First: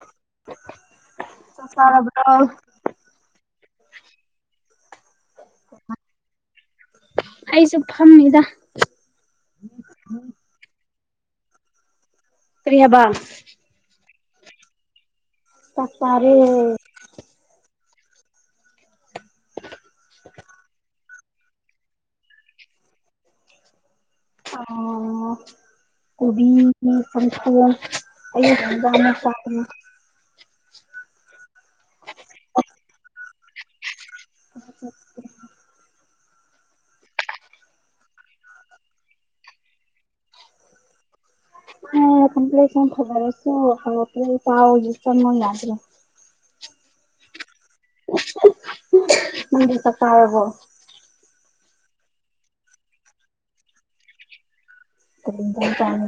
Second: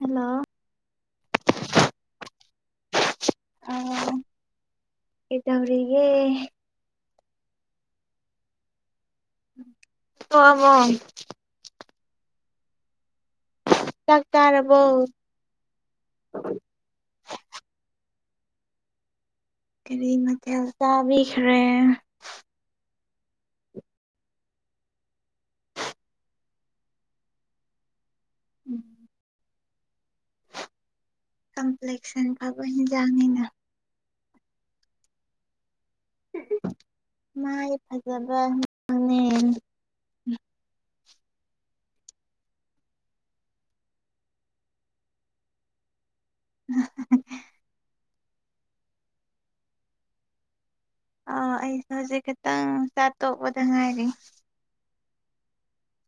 Hello ꯆꯥꯛ ꯆꯔꯕꯥꯔꯣ ꯑꯧ ꯀꯩꯗꯧꯔꯤꯒꯦ ꯑꯩꯁꯨ ꯐꯝꯃꯤꯗ [unintelligible] ꯀꯔꯤ ꯍꯕ ꯆꯥꯛ ꯆꯥꯔꯕꯣ ꯆꯥꯛ ꯆꯥꯔꯦ꯫ ꯀꯔꯤ ꯃꯊꯦꯜ ꯆꯥꯕꯤꯈ꯭ꯔꯦ ꯑꯣ ꯎꯝ [unintelligible] ꯀꯝꯄ꯭ꯂꯦꯛꯁꯟ ꯐꯕꯥ ꯍꯦꯟꯖꯥꯡꯅꯤꯅ [unintelligible] ꯃꯥꯏ ꯐꯖꯕ ꯅꯦ ꯍꯣ ꯀꯝꯄꯂꯦꯛꯁꯟ ꯐꯖꯗꯔꯁꯨ [unintelligible] [unintelligible] ꯅꯪꯗꯤ ꯆꯥꯛ ꯆꯥꯔꯕꯣ ꯑ ꯑꯩꯁꯨ ꯍꯧꯖꯤꯛ ꯈꯤꯇꯪ ꯆꯥꯠꯇꯣꯛꯄꯗ ꯉꯥꯏꯔꯤ ꯀꯩ ꯍꯤꯟꯖꯥꯡ ꯆꯥ [unintelligible]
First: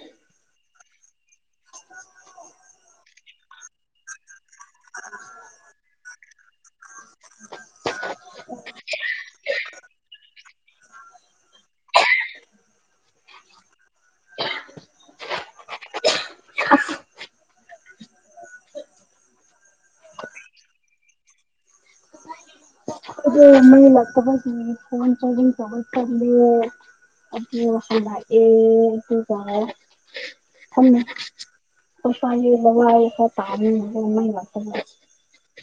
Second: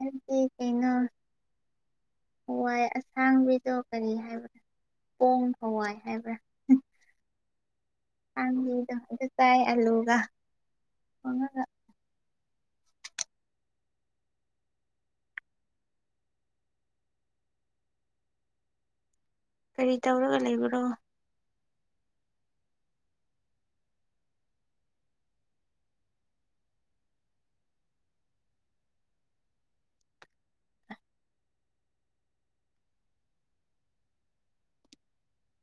ꯑꯩꯗꯤ ꯀꯩꯅꯣ ꯍꯋꯥꯏ ꯑꯁꯥꯡꯕꯤꯗꯣ ꯀꯔꯤ ꯍꯥꯏꯕꯅꯣ ꯄꯣꯡ ꯍꯋꯥꯏ ꯍꯥꯏꯕ꯭ꯔꯥ ꯄꯝꯕꯤꯗꯣ ꯑꯗꯨ ꯆꯥꯏ ꯑꯂꯨꯒ ꯊꯣꯡꯉꯒ ꯀꯔꯤ ꯇꯧꯔꯒ ꯂꯩꯕ꯭ꯔꯣ [unintelligible] [unintelligible] [unintelligible] ꯐꯝꯃꯤ [unintelligible]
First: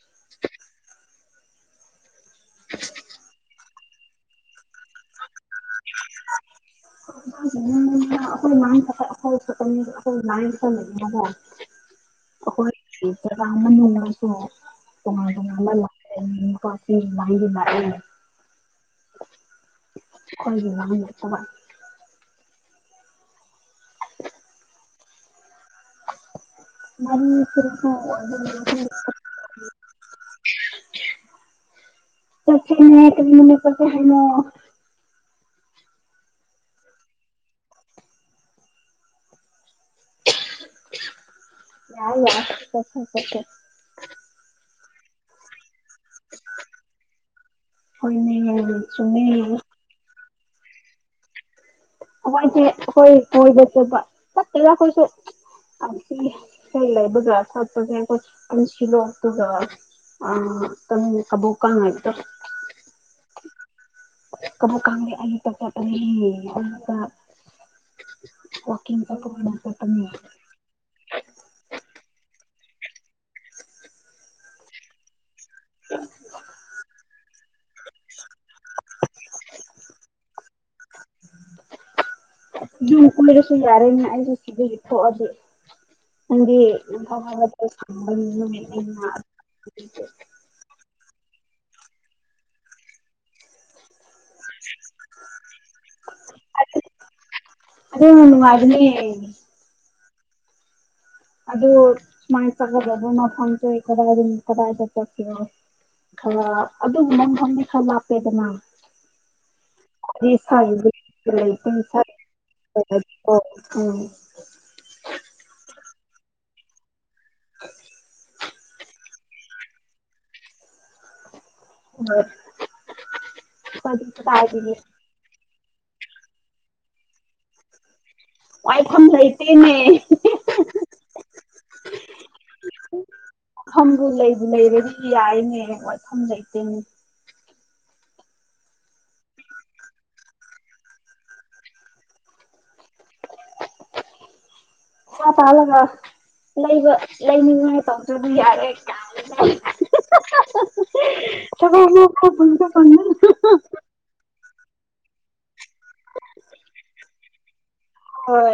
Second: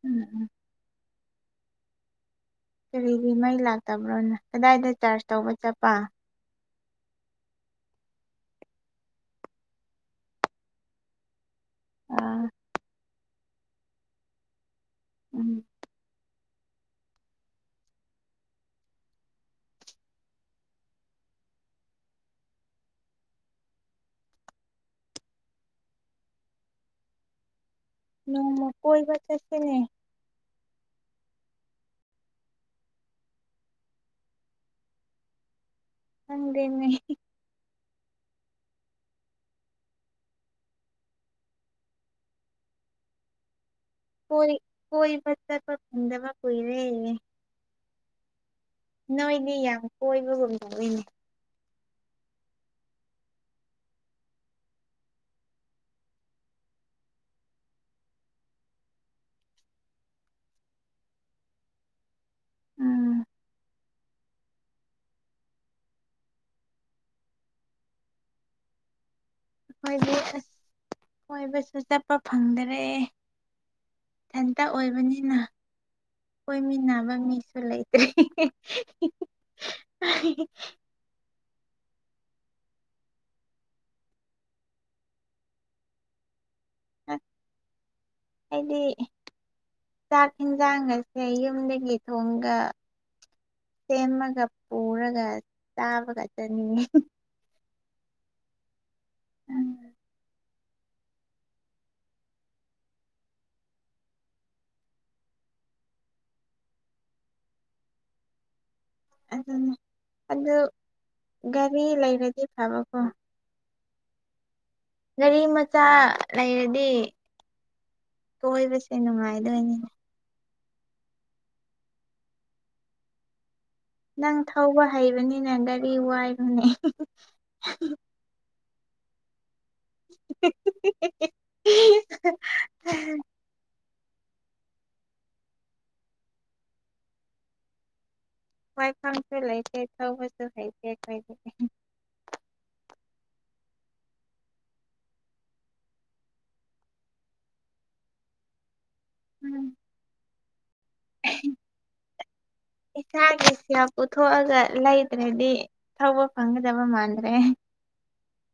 ꯎꯝ ꯍꯝ ꯀꯔꯤꯒꯤ ꯃꯩ ꯂꯥꯛꯇꯕ꯭ꯔꯣꯅ ꯀꯗꯥꯏꯗ ꯆꯔꯖ ꯇꯧꯕ ꯆꯠ [unintelligible] [unintelligible] [unintelligible] ꯑꯥ [unintelligible] ꯎꯝ [unintelligible] [unintelligible] ꯅꯣꯡꯃ ꯀꯣꯏꯕ ꯆꯠꯁꯤꯅꯦ [unintelligible] [unintelligible] ꯈꯪꯗꯦꯅꯦ [unintelligible] ꯀꯣꯏ ꯀꯣꯏ ꯆꯠꯇ ꯐꯗ ꯀꯨꯏꯔꯦ [unintelligible] ꯅꯣꯏꯗꯤ ꯌꯥꯝ ꯀꯣꯏꯕꯒꯨꯝ ꯇꯧꯏꯅꯦ ꯑꯈꯣꯏꯗꯤ ꯑꯈꯣꯏ ꯀꯣꯏꯕꯥ ꯆꯠꯄꯥ ꯆꯠꯇꯦꯗꯥ ꯑꯩꯈꯣꯏꯁꯨ [unintelligible] [unintelligible] ꯎꯝ [unintelligible] ꯑꯩꯈꯣꯏꯗꯤ ꯑꯁ [unintelligible] ꯀꯣꯏꯕꯁꯨ ꯆꯠꯄ ꯐꯪꯗꯔꯦ ꯏꯊꯟꯇ ꯑꯣꯏꯕꯅꯤꯅ ꯀꯣꯏꯃꯤꯅꯥꯕ ꯃꯤꯁꯨ ꯂꯩ ꯔꯤ [unintelligible] ꯌꯨꯝ ꯀꯣꯏꯏꯔꯁꯨ ꯌꯥꯔꯦꯅꯦ ꯑꯩꯁꯨ ꯁꯤꯗ ꯊꯣꯛꯑꯗꯤ ꯍꯥꯏꯗꯤ [unintelligible] ꯏꯟꯖꯥꯡ ꯒꯥꯁꯦ ꯌꯨꯝꯗꯒꯤ ꯊꯣꯡꯉꯒ ꯁꯦꯝꯃꯒ ꯄꯨꯔꯒ ꯆꯥꯕꯒ ꯆꯑꯥꯠꯅꯤꯡꯉꯤ ꯑꯗꯨꯝ ꯅꯨꯡꯉꯥꯏꯕꯅꯦ [inaudible] ꯑꯗꯨ ꯁꯨꯃꯥꯏ ꯆꯠꯂꯒꯥ ꯗꯨꯝ ꯃꯐꯥꯝꯁꯦ ꯀꯗꯥꯏꯗ [unintelligible] ꯈꯔ ꯑꯗꯨꯕꯨ ꯅꯪ ꯈꯪꯗꯤ ꯈꯔ ꯂꯞꯄꯦꯗꯅ ꯑꯗꯨꯅꯦ [unintelligible] ꯑꯗꯨ ꯑꯣ ꯎꯝ ꯒꯥꯔꯤ ꯂꯩꯔꯗꯤ ꯐꯕꯀꯣ ꯒꯥꯔꯤ ꯃꯆꯥ ꯂꯩꯔꯗꯤ [inaudible] ꯀꯣꯏꯕꯁꯦ ꯅꯨꯡꯉꯥꯏꯗꯣꯏꯅꯤꯅꯦ [inaudible] ꯅꯪ ꯀꯗꯥꯏꯗꯒꯤ ꯊꯧꯕ ꯍꯩꯕꯅꯤꯅ ꯒꯥꯔꯤ ꯋꯥꯏꯔꯣꯅꯦ ꯋꯥꯏꯈꯝ ꯂꯩꯇꯦꯅꯦ [unintelligible] ꯃꯐꯝꯗꯨ ꯂꯩꯕꯨ ꯂꯩꯔꯗꯤ ꯌꯥꯏꯅꯦ ꯋꯥꯏꯐꯝ ꯂꯩꯇꯦꯅꯦ ꯋꯥꯥꯏꯐꯝꯁꯨ ꯂꯩꯥꯇꯦ ꯊꯧꯕꯁꯨ ꯍꯩꯇꯦ ꯑꯈꯣꯢꯗꯤ ꯫ ꯄꯩꯁꯥ ꯇꯥꯜꯂꯒ ꯂꯩꯕ ꯂꯩꯅꯤꯡꯉꯥꯏ ꯇꯧꯗ꯭ꯔꯗꯤ ꯌꯥꯔꯦ ꯎꯝ ꯏꯁꯥꯒꯤ [unintelligible] ꯁꯦꯜ ꯄꯨꯊꯣꯛꯑꯒ ꯂꯩꯇ꯭ꯔꯗꯤ ꯊꯧꯕ ꯐꯪꯒꯗꯕ ꯃꯥꯟꯗ꯭ꯔꯦ ꯍꯣꯏ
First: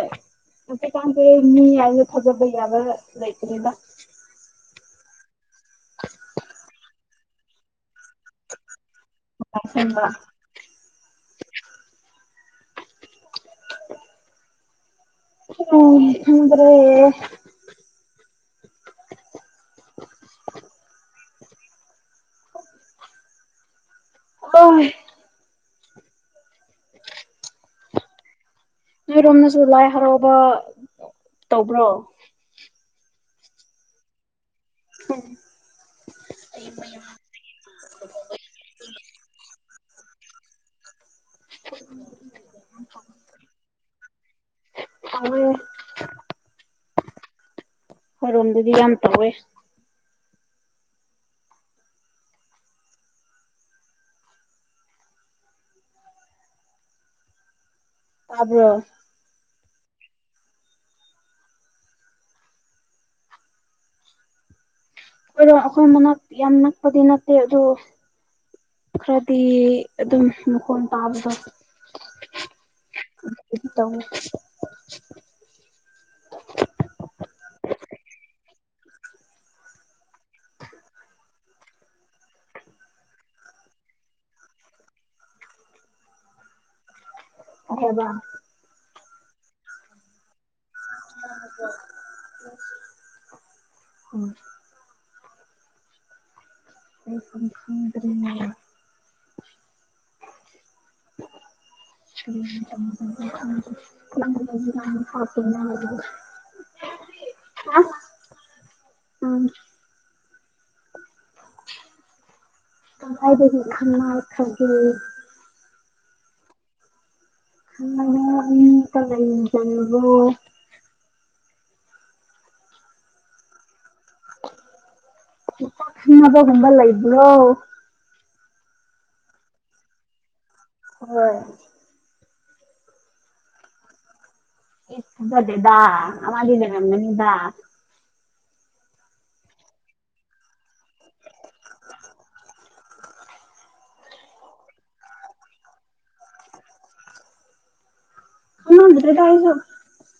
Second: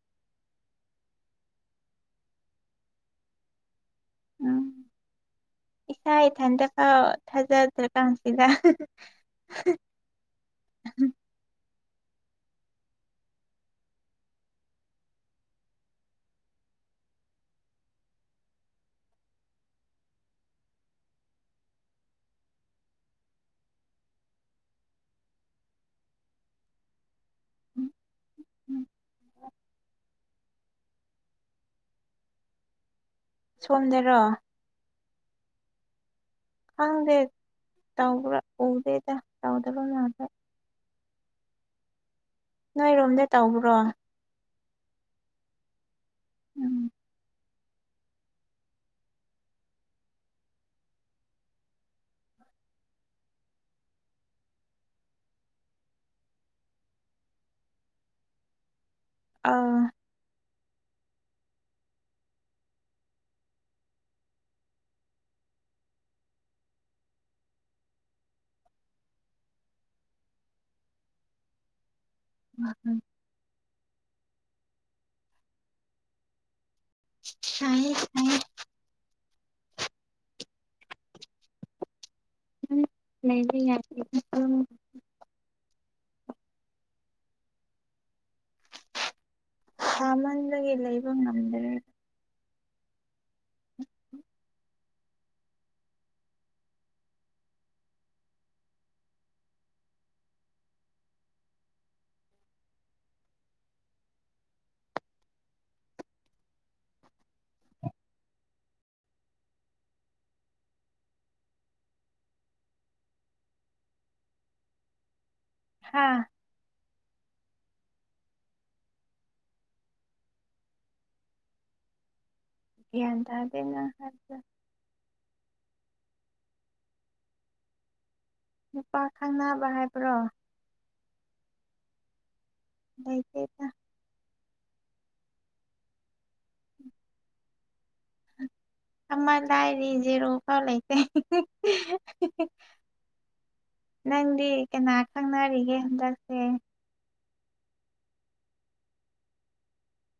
ꯍꯧꯖꯤꯛꯀꯥꯟꯁ ꯃꯤ ꯌꯥꯝꯅ ꯊꯥꯖꯕ ꯌꯥꯕ ꯂꯩꯇꯔ꯭ꯦꯗ ꯎꯝ ꯏꯁꯥ ꯏꯊꯟꯗꯐꯥꯎ ꯊꯥꯖꯗ꯭ꯔ ꯀꯥꯟꯁꯤꯗ [inaudible] [unintelligible] ꯈꯪꯗ꯭ꯔꯦ ꯑ [unintelligible] ꯅꯣꯏꯔꯣꯝꯗꯁꯨ ꯂꯥꯏ ꯍꯔꯥꯑꯣ [unintelligible] ꯇꯧꯕ꯭ꯔꯣ ꯁꯣꯝꯗꯔꯣ ꯍꯝ [inaudible] ꯈꯪꯗꯦ [unintelligible] ꯎꯗꯦꯗ ꯇꯧꯗꯕ [unintelligible] [inaudible] ꯅꯣꯏꯔꯣꯝꯗ ꯇꯧꯕ꯭ꯔꯣ [unintelligible] ꯎꯝ ꯑꯩꯈꯣꯏꯔꯣꯝꯗꯗꯤ ꯌꯥꯝ ꯇꯧꯋꯦ ꯇꯥꯕ꯭ꯔꯣ ꯑꯪ [unintelligible] ꯑꯩꯈꯣꯏ ꯃꯅꯥꯛ ꯌꯥꯝ ꯅꯛꯄꯗꯤ ꯅꯠꯇꯦ ꯑꯗꯨ ꯈꯔꯗꯤ ꯑꯗꯨꯝ ꯃꯈꯣꯟ ꯇꯥꯕꯗꯣ [unintelligible] [unintelligible] ꯁꯥꯏꯍꯦ ꯁꯥꯏꯍꯦ [unintelligible] ꯑꯍꯣꯏꯕ ꯁꯥꯃꯟꯕꯒꯤ ꯂꯩꯕ ꯉꯝꯗ꯭ꯔꯦ [unintelligible] ꯂꯩꯐꯝ ꯈꯪꯗ꯭ꯔꯦꯅꯦ [inaudible] [unintelligible] ꯀꯗꯥꯏꯗꯒꯤ ꯈꯪꯅꯈ꯭ꯔꯒꯦ ꯍꯥꯥ [unintelligible] ꯒ꯭ꯌꯥꯟ ꯇꯥꯗꯦ ꯅꯪ ꯍꯥꯏꯕꯗꯣ ꯈꯪꯅꯕꯒꯨꯝꯕ ꯂꯩꯕ꯭ꯔꯣ ꯅꯨꯨꯄꯥ ꯈꯪꯅꯕ ꯍꯥꯏꯕ꯭ꯔꯣ ꯍꯣꯏ ꯂꯩꯇꯦꯗ ꯏꯁ ꯊꯥꯖꯗꯦꯗꯥ ꯑꯃꯗꯤ ꯂꯩꯔꯝꯒꯅꯤꯗꯥ ꯑꯃ ꯂꯥꯏꯔꯤ ꯖꯦꯔꯣꯐꯥꯎ ꯂꯩꯇꯦ ꯅꯪꯗꯤ ꯀꯅꯥ ꯈꯪꯅꯔꯤꯒꯦ ꯍꯟꯗꯛꯇꯤ ꯈꯪꯅꯗ꯭ꯔꯦꯗ ꯑꯩꯁꯨ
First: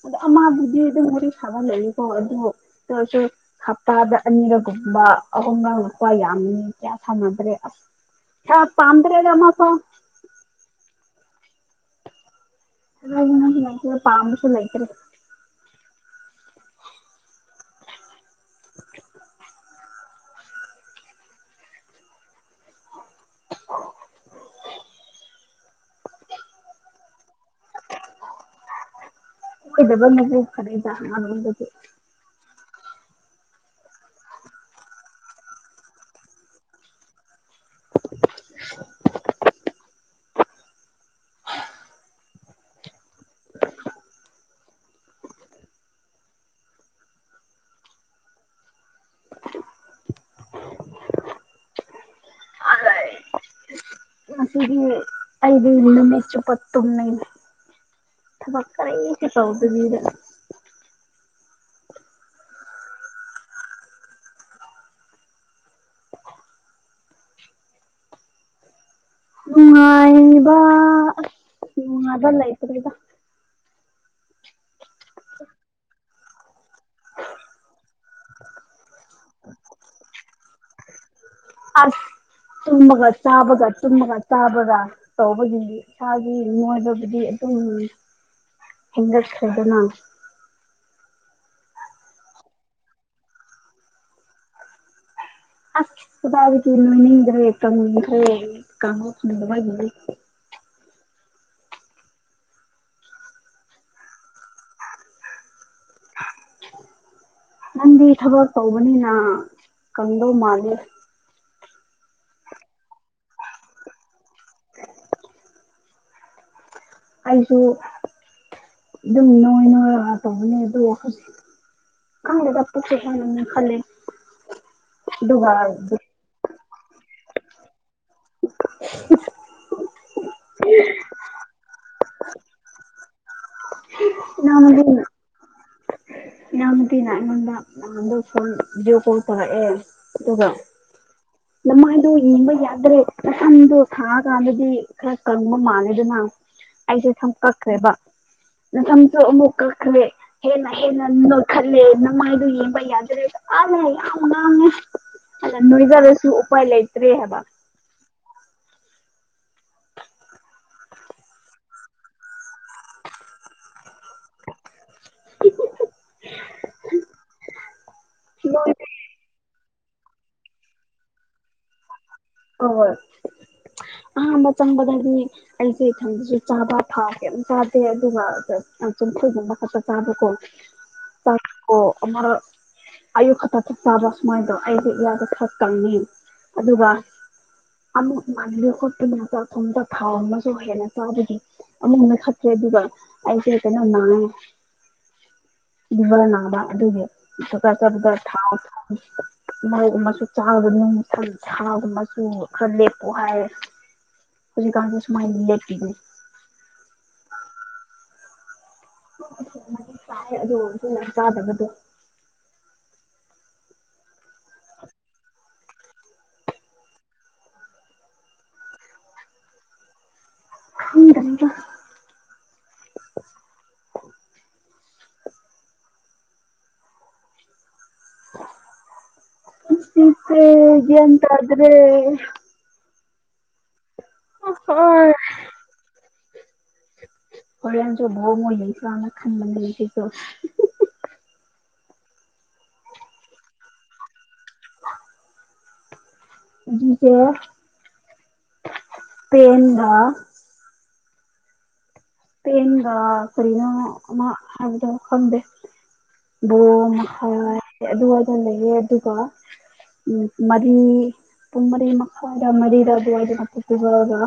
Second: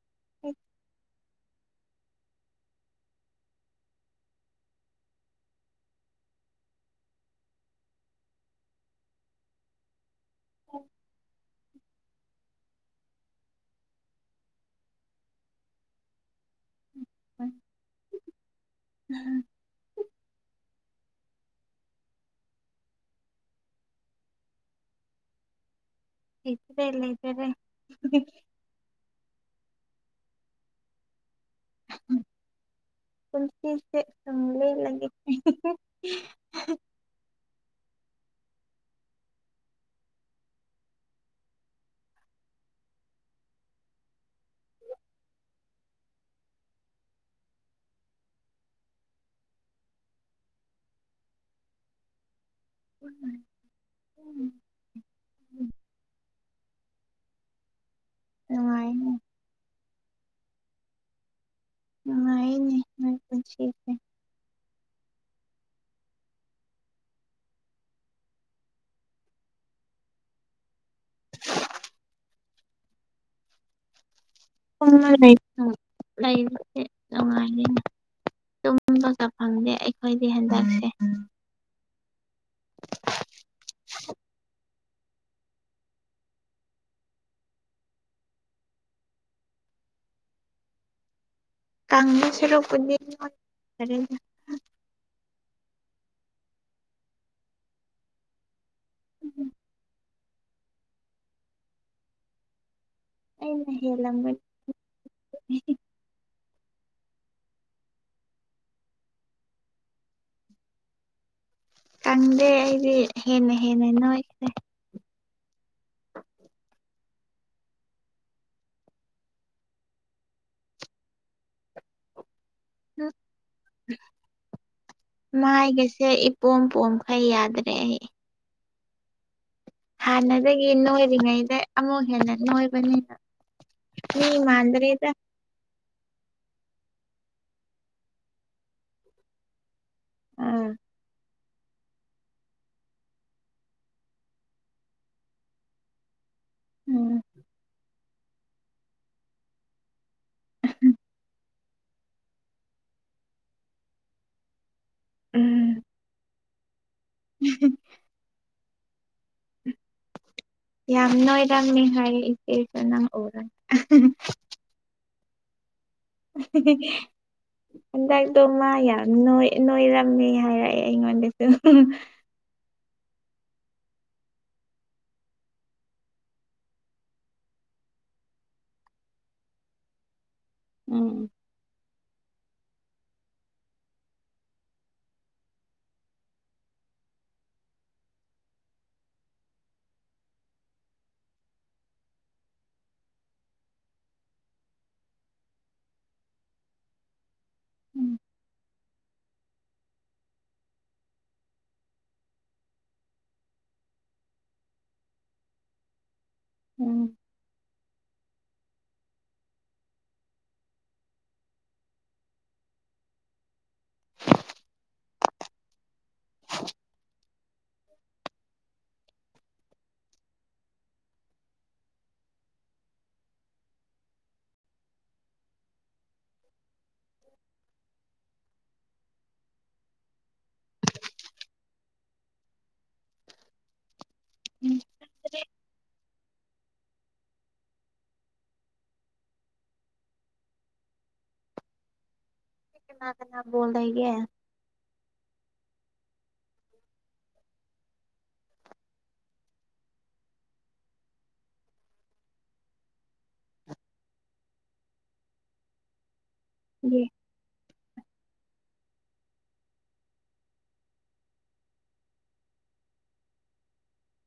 ꯑꯗꯣ ꯑꯃꯕꯨꯗꯤ ꯑꯗꯨꯝ ꯋꯥꯔꯤ ꯁꯥꯕ ꯂꯩꯌꯦꯀꯣ ꯑꯗꯨ [unintelligible] ꯍꯞꯇꯥꯗ ꯑꯅꯤꯔꯛꯀꯨꯝꯕ ꯑꯍꯨꯝ [unintelligible] ꯌꯥꯝꯅꯤ ꯀꯌꯥ ꯁꯥꯟꯅꯗ꯭ꯔꯦ ꯑꯁ [unintelligible] ꯄꯥꯝꯗ꯭ꯔꯦꯗ ꯑꯃꯐꯥꯎ [unintelligible] ꯄꯥꯝꯕꯁꯨ ꯂꯩꯇꯔꯦ [unintelligible] [inaudible] ꯂꯩꯇ꯭ꯔꯦ ꯂꯩꯇ꯭ꯔꯦ ꯀꯣꯏꯗꯕꯅꯁꯨ ꯐꯔꯦꯗ ꯑꯃꯔꯣꯝꯗꯗꯤ ꯄꯨꯟꯁꯤꯁꯦ ꯁꯨꯝ ꯂꯦꯟꯂꯒꯦ [inaudible] ꯉꯁꯤꯗꯤ ꯑꯩꯗꯤ ꯅꯨꯃꯤꯠꯆꯨꯞꯄ ꯇꯨꯝꯃꯤꯅꯦ ꯊꯕꯛ ꯅꯨꯡꯉꯥꯏꯅꯦ ꯀꯔꯤꯁꯨ ꯇꯧꯗꯕꯤꯗ ꯅꯨꯡꯉꯥꯏꯅꯦ ꯅꯣꯏ ꯄꯨꯟꯁꯤꯁꯦ ꯅꯨꯡꯉꯥꯏꯕ ꯑꯁ ꯅꯨꯡꯉꯥꯏꯕ ꯂꯩꯇ꯭ꯔꯦꯗ [unintelligible] ꯅꯨꯡꯉꯥꯏꯅꯤꯅ ꯇꯨꯝꯕꯒ ꯐꯪꯗꯦ ꯑꯩꯈꯣꯏꯗꯤ ꯍꯟꯗꯛꯁꯦ ꯑꯁ ꯇꯨꯝꯕꯒ ꯆꯥꯕꯒ ꯇꯨꯝꯕꯒ ꯆꯥꯕꯒ ꯇꯧꯕꯒꯤ ꯏꯁꯥꯒꯤ ꯅꯣꯏꯕꯕꯨꯗꯤ ꯑꯗꯨꯝ ꯍꯦꯟꯒꯠꯈ꯭ꯔꯦꯗꯅ ꯀꯡꯕ ꯁꯔꯨꯛꯄꯨꯗꯤ ꯅꯣꯏ ꯐꯔꯦꯅ ꯑꯁ ꯀꯗꯥꯏꯗꯒꯤ ꯅꯣꯏꯅꯤꯡꯗ꯭ꯔꯦ ꯀꯪꯅꯤꯡꯈ꯭ꯔꯦ ꯀꯪꯕ ꯐꯪꯗꯕꯒꯤꯅꯤ ꯑꯩꯅ ꯍꯦꯜꯂꯝꯒ [unintelligible] ꯅꯪꯗꯤ ꯊꯥꯕꯛ ꯇꯧꯕꯅꯤꯅ ꯀꯪꯗꯧ ꯃꯥꯜꯂꯤ ꯀꯪꯗꯦ ꯑꯩꯗꯤ ꯍꯦꯟꯅ ꯍꯦꯟꯅ ꯅꯣꯏꯈ꯭ꯔꯦ [inaudible] ꯑꯩꯁꯨ ꯑꯗꯨꯝ ꯅꯣꯏ ꯅꯣꯏꯔꯒ ꯇꯧꯕꯅꯦ ꯑꯗꯣ ꯍꯧꯖꯤꯛ ꯈꯪꯗꯦꯗ ꯄꯨꯛꯁꯦ ꯍꯦꯟꯅ ꯅꯣꯏꯈꯠꯂꯦ ꯑꯗꯨꯒ ꯇꯣꯡ ꯇꯣꯡꯈꯩ ꯌꯥꯗ꯭ꯔꯦ ꯑꯩ ꯍꯥꯟꯅꯗꯒꯤ ꯅꯣꯏꯔꯤꯉꯩꯗ ꯑꯃꯨꯛ ꯍꯦꯟꯅ ꯅꯣꯏꯕꯅꯤꯅ ꯃꯤ ꯏꯅꯥꯎꯅꯨꯄꯤꯅ ꯃꯥꯟꯗ꯭ꯔꯦꯗ ꯏꯆꯦꯅ ꯑꯩꯉꯣꯟꯗ ꯅꯥꯍꯟꯗꯣ ꯐꯣꯟ ꯚꯤꯗꯤꯌꯣ ꯀꯣꯜ ꯇꯧꯔꯛꯑꯦ ꯑꯗꯨꯒ ꯑꯥ ꯅꯃꯥꯏꯗꯣ ꯌꯦꯡꯕ ꯌꯥꯗ꯭ꯔꯦ ꯅꯁꯝꯗꯣ ꯁꯥꯡꯉ ꯀꯥꯟꯗꯗꯤ ꯈꯔ ꯀꯪꯕ ꯃꯥꯜꯂꯦꯗꯅ ꯑꯩꯁꯦ ꯎꯝ ꯁꯝ ꯀꯛꯈ꯭ꯔꯦꯕ ꯅꯥꯁꯝꯁꯨ ꯑꯃꯨꯛ ꯀꯛꯈ꯭ꯔꯦ ꯍꯦꯟꯅ ꯍꯦꯟꯅ ꯅꯣꯏ ꯈꯜꯂꯦ ꯅꯃꯥꯏꯗꯨ ꯌꯦꯡꯕ ꯌꯥꯗ꯭ꯔꯦ ꯑꯥ ꯌꯥꯝ ꯉꯥꯡꯉꯦ ꯑꯩꯅ ꯎꯝ ꯅꯣꯏꯖꯔꯁꯨ ꯎꯄꯥꯏ ꯂꯩꯏꯇ꯭ꯔꯦ ꯍꯥꯏꯕ [unintelligible] ꯌꯥꯝ ꯅꯣꯏꯔꯝꯃꯤ ꯍꯥꯏꯌꯦ ꯏꯆꯦꯁꯨ ꯅꯪ ꯎꯔ [unintelligible] [unintelligible] ꯍꯟꯗꯛꯗꯣ ꯃꯥ ꯌꯥꯝ ꯅꯣꯏ ꯅꯣꯏꯔꯝꯃꯤ ꯍꯥꯏꯔꯛꯑꯦ ꯑꯩꯉꯣꯟꯗꯁꯨ [unintelligible] ꯍꯣ ꯍꯣꯏ ꯑꯍꯥꯝꯕ ꯆꯪꯕꯗꯗꯤ ꯑꯩꯁꯦ ꯊꯨꯝꯁꯨ ꯆꯥꯕ ꯊꯥꯎ ꯀꯩꯝ ꯆꯥꯗꯦ ꯑꯗꯨꯒ ꯆꯝꯐꯨꯠꯒꯨꯝꯕ ꯈꯛꯇ ꯆꯥꯕ ꯀꯣ ꯎꯝ ꯆꯥꯛꯀꯣ ꯑꯃꯥ ꯑꯌꯨꯛ ꯈꯛꯇ ꯆꯥꯛ ꯆꯥꯕ ꯁꯨꯃꯥꯏꯟ ꯇꯧ ꯑꯩꯁꯨ ꯏꯌꯥꯥꯛꯗꯣ ꯈꯔ ꯀꯪꯉꯤꯕꯒꯤ ꯑꯗꯨꯒ ꯑꯃꯨꯛ ꯃꯟꯕꯤ ꯈꯣꯠꯇꯨꯅ ꯊꯣꯡꯕ ꯊꯨꯝ ꯊꯥꯎ ꯒꯨꯝꯕꯁꯨ ꯍꯦꯟꯅ ꯆꯥꯕꯒꯤ ꯑꯃꯨꯛ ꯅꯣꯏꯈꯠꯇꯈ꯭ꯔꯦ ꯑꯗꯨꯒ ꯑꯩꯁꯦ ꯀꯩꯅꯣ ꯃꯥꯡ [unintelligible] ꯅꯥꯕ ꯑꯗꯨꯒꯤ ꯎꯝ [unintelligible] ꯃꯣꯔꯣꯛꯀꯨꯝꯕꯁꯨ ꯆꯥꯒꯅꯨ ꯊꯥꯎ ꯁꯨ ꯈꯔ ꯂꯦꯞꯄꯣ ꯍꯥꯏꯌꯦ ꯍꯧꯖꯤꯛꯀꯥꯟꯁꯨ ꯁꯨꯃꯥꯏꯅ ꯂꯦꯞꯄꯤꯅꯤ ꯎꯝ [unintelligible] ꯑꯗꯨ ꯑꯣꯏꯔꯁꯨ ꯆꯥꯗꯕꯗꯨ [unintelligible] ꯄꯨꯟꯁꯤꯁꯦ ꯒꯌꯥꯟ ꯇꯥꯗ꯭ꯔꯦ [inaudible] ꯑꯣ ꯎꯝ ꯍꯣꯏ ꯍꯧꯔꯦꯟꯁꯨ [unintelligible] ꯌꯟꯁꯤꯡꯅ ꯈꯟꯕꯅꯤ ꯑꯁꯤꯁꯨ ꯀꯅꯥ ꯀꯅꯥ ꯕꯣꯜꯗ ꯂꯩꯒꯦ [inaudible] ꯑꯗꯨꯒ ꯏꯁꯄꯦꯟꯒ ꯏꯁꯄꯦꯟꯒ ꯀꯔꯤꯅꯣ ꯑꯃ ꯍꯥꯏꯕꯗꯣ ꯈꯪꯗꯦ ꯌꯦ ꯕꯣꯅ [unintelligible] ꯑꯗꯨ ꯑꯗꯨ ꯂꯩꯔꯦ ꯑꯗꯨꯒ ꯎꯝ ꯃꯔꯤ ꯄꯨꯡ ꯃꯔꯤ ꯃꯈꯥꯏꯔ ꯃꯔꯤꯔ ꯑꯗꯨꯋꯥꯏꯗꯅ ꯄꯣꯔꯇꯨꯒꯜꯒ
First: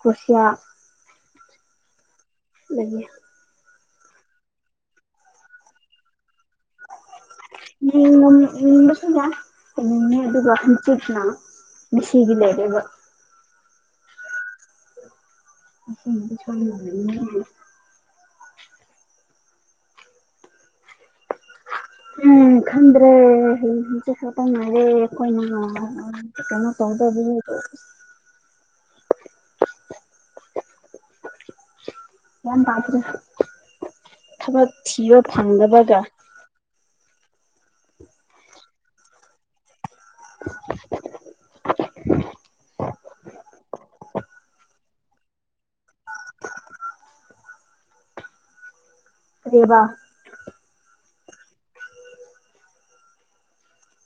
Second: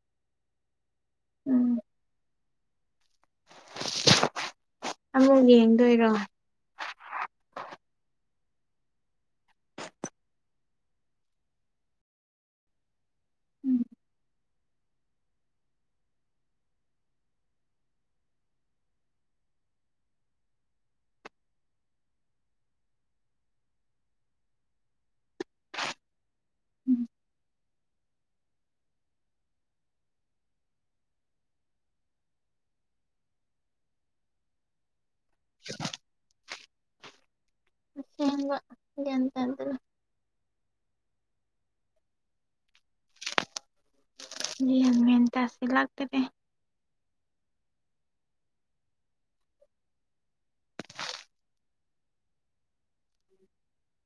ꯀꯣꯔꯁꯤꯌꯥ ꯎꯝ ꯂꯩꯌꯦ [unintelligible] ꯑꯗꯨ ꯌꯦꯡꯗꯣꯏꯔꯣ ꯌꯦꯡ ꯌꯦꯡꯕꯁꯨ ꯌꯥꯏ ꯍꯌꯦꯡꯅꯤ ꯑꯗꯨꯒ ꯍꯪꯆꯤꯠꯅ ꯃꯤꯁꯤꯒꯤ ꯂꯩꯔ‌ꯦꯕ ꯎꯝ ꯉꯁꯤꯒꯤꯗꯤ ꯁꯣꯏꯗꯅ ꯌꯦꯡꯅꯤꯌꯦ [unintelligible] ꯎꯝ ꯈꯪꯗ꯭ꯔꯦ ꯍꯌꯦꯡ ꯍꯪꯆꯤꯠ ꯈꯛꯇ ꯉꯥꯏꯔꯦ ꯑꯩꯈꯣꯏꯅ ꯀꯩꯅꯣ ꯎꯝ ꯇꯧꯗꯣ [unintelligible] ꯌꯥꯝꯕ ꯑꯗꯨ ꯊꯕꯛ ꯊꯤꯕ ꯐꯪꯗꯕꯒ ꯑꯁꯦꯡꯕ ꯒꯌꯥꯟ ꯇꯥꯗ꯭ꯔꯦ [inaudible] ꯒꯌꯥꯟ ꯃꯦꯟ ꯇꯁꯤꯜ ꯂꯛꯇ꯭ꯔꯦ ꯀꯔꯤꯕ [inaudible]